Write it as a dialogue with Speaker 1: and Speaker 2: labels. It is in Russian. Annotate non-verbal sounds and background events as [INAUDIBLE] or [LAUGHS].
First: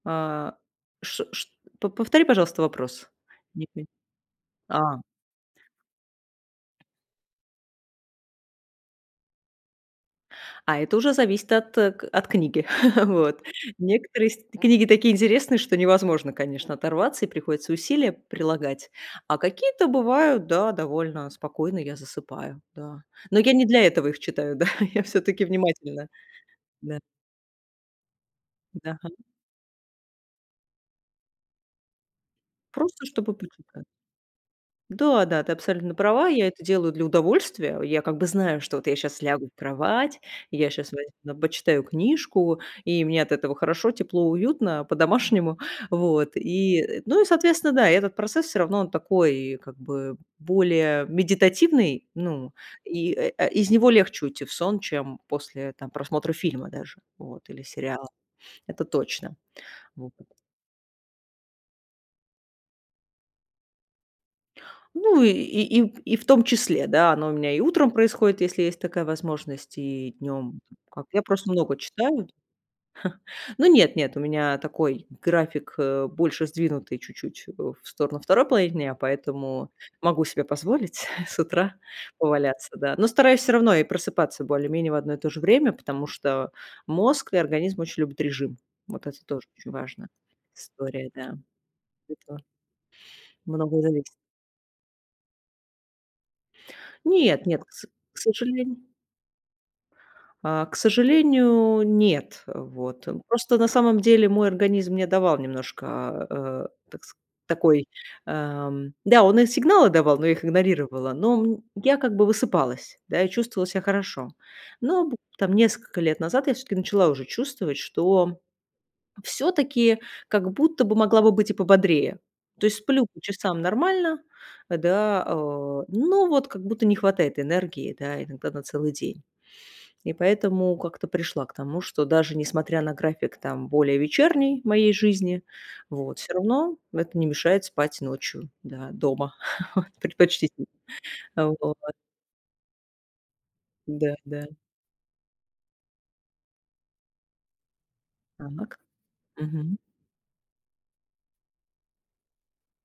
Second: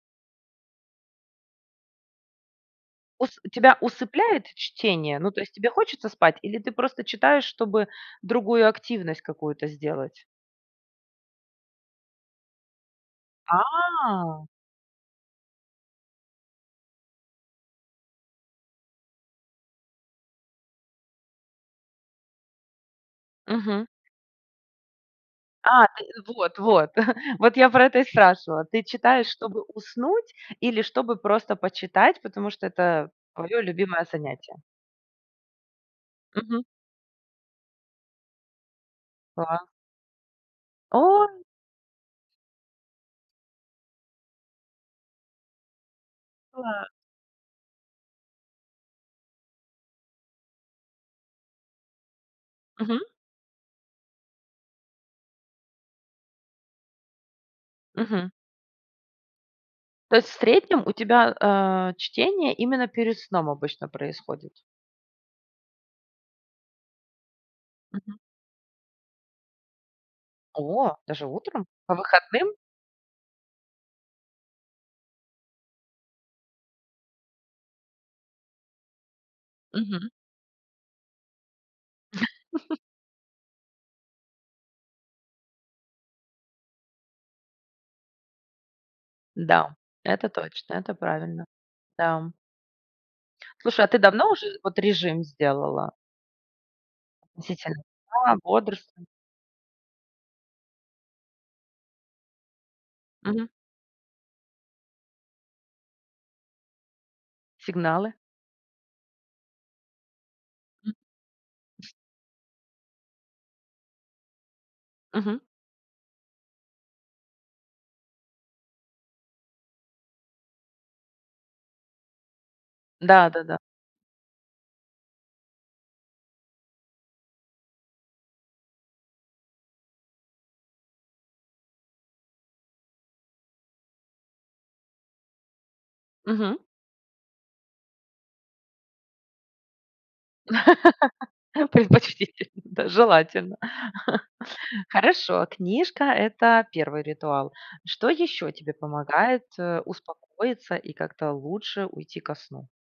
Speaker 1: А ш шт по повтори, пожалуйста, вопрос.
Speaker 2: Ус
Speaker 1: Не
Speaker 2: тебя
Speaker 1: пон
Speaker 2: усыпляет
Speaker 1: а.
Speaker 2: чтение? Ну, то есть, тебе хочется спать, или ты просто читаешь, чтобы другую активность какую-то сделать?
Speaker 1: А это уже зависит от, э, от книги. [CHUCKLES] Вот, некоторые с
Speaker 2: А.
Speaker 1: т книги такие интересные, что невозможно, конечно, оторваться, и приходится усилия прилагать. А какие-то бывают, да, довольно спокойно я засыпаю, да. Но я не для
Speaker 2: Мгм.
Speaker 1: этого их читаю, да, я всё-таки
Speaker 2: А, ты
Speaker 1: внимательна,
Speaker 2: вот, вот,
Speaker 1: да.
Speaker 2: [CHUCKLES] вот, я про это и спрашивала. Ты
Speaker 1: Да, га
Speaker 2: читаешь, чтобы уснуть, или чтобы просто почитать, потому что
Speaker 1: Просто,
Speaker 2: это
Speaker 1: чтобы
Speaker 2: твое
Speaker 1: почитать.
Speaker 2: любимое занятие?
Speaker 1: Да-да, ты абсолютно права. Я
Speaker 2: Мгм.
Speaker 1: это делаю для удовольствия. Я, как бы, знаю, что вот я щас лягу в
Speaker 2: Да.
Speaker 1: кровать, и я щас возь на
Speaker 2: Ой.
Speaker 1: ба почитаю книжку, и мне от этого хорошо, тепло, уютно, по-домашнему, вот. И,
Speaker 2: Класс.
Speaker 1: э, ну и, соответственно, да, и этот процесс, всё равно, он такой, как бы, более медитативный. Ну
Speaker 2: Мгм.
Speaker 1: и, э, а, из него легче уйти в сон, чем после, там, просмотра фильма даже, вот, или сериала.
Speaker 2: Мгм.
Speaker 1: Это точно, вот.
Speaker 2: То есть, в среднем, у тебя, а, чтение именно перед сном обычно происходит?
Speaker 1: Ну, и и и и в том числе, да. Оно у меня и утром
Speaker 2: Мгм.
Speaker 1: происходит, если есть такая возможность, и днем
Speaker 2: О,
Speaker 1: как Я
Speaker 2: даже
Speaker 1: просто
Speaker 2: утром?
Speaker 1: много
Speaker 2: По
Speaker 1: читаю.
Speaker 2: выходным?
Speaker 1: [CHUCKLES] Но нет, нет, у меня такой график, э, больше сдвинутый чуть-чуть, э, в сторону 2 половине дня, поэтому
Speaker 2: Мгм.
Speaker 1: могу себе позволить [CHUCKLES] с утра поваляться,
Speaker 2: [CHUCKLES]
Speaker 1: да. Но стараюсь, всё равно, и просыпаться более менее в одно и то же время, потому что мозг и организм очень любят режим. Вот это тоже очень
Speaker 2: Да,
Speaker 1: важная
Speaker 2: это точно, это
Speaker 1: история, да.
Speaker 2: правильно там.
Speaker 1: Это многое
Speaker 2: Слушай, а ты
Speaker 1: зависит.
Speaker 2: давно уже вот режим сделала?
Speaker 1: Нет, нет, к
Speaker 2: Относительно
Speaker 1: с к
Speaker 2: сна,
Speaker 1: сожалению
Speaker 2: бодрствования.
Speaker 1: а, к сожалению, нет, э, вот.
Speaker 2: Мгм.
Speaker 1: Просто, на самом деле, мой организм мне давал немножко, а, такс такой,
Speaker 2: Сигналы.
Speaker 1: ам, да, он и сигналы давал, но я их
Speaker 2: М.
Speaker 1: игнорировала. Но мнь я, как бы, высыпалась, да, и чувствовала ся хорошо. Но б
Speaker 2: Мгм.
Speaker 1: там, несколько лет назад я, всё-таки, начала уже чувствовать, что, всё-таки, как будто бы могла бы быть и пободрее. То есть сплю по
Speaker 2: Да, да-да.
Speaker 1: часам нормально, э, да, а, но вот как будто не хватает энергии, да, иногда на целый день. И поэтому как-то пришла к тому, что даже несмотря на график, там, более вечерней моей жизни, вот, всё
Speaker 2: Мгм.
Speaker 1: равно, это не мешает спать ночью, да, дома [CHUCKLES] предпочтительно,
Speaker 2: [LAUGHS]
Speaker 1: вот.
Speaker 2: Предпочтительно. Да, желательно.
Speaker 1: Да,
Speaker 2: [CHUCKLES]
Speaker 1: да.
Speaker 2: Хорошо. Книжка- это 1 ритуал. Что еще тебе
Speaker 1: Так,
Speaker 2: помогает,
Speaker 1: мгм.
Speaker 2: э, успокоиться и как-то лучше уйти ко сну?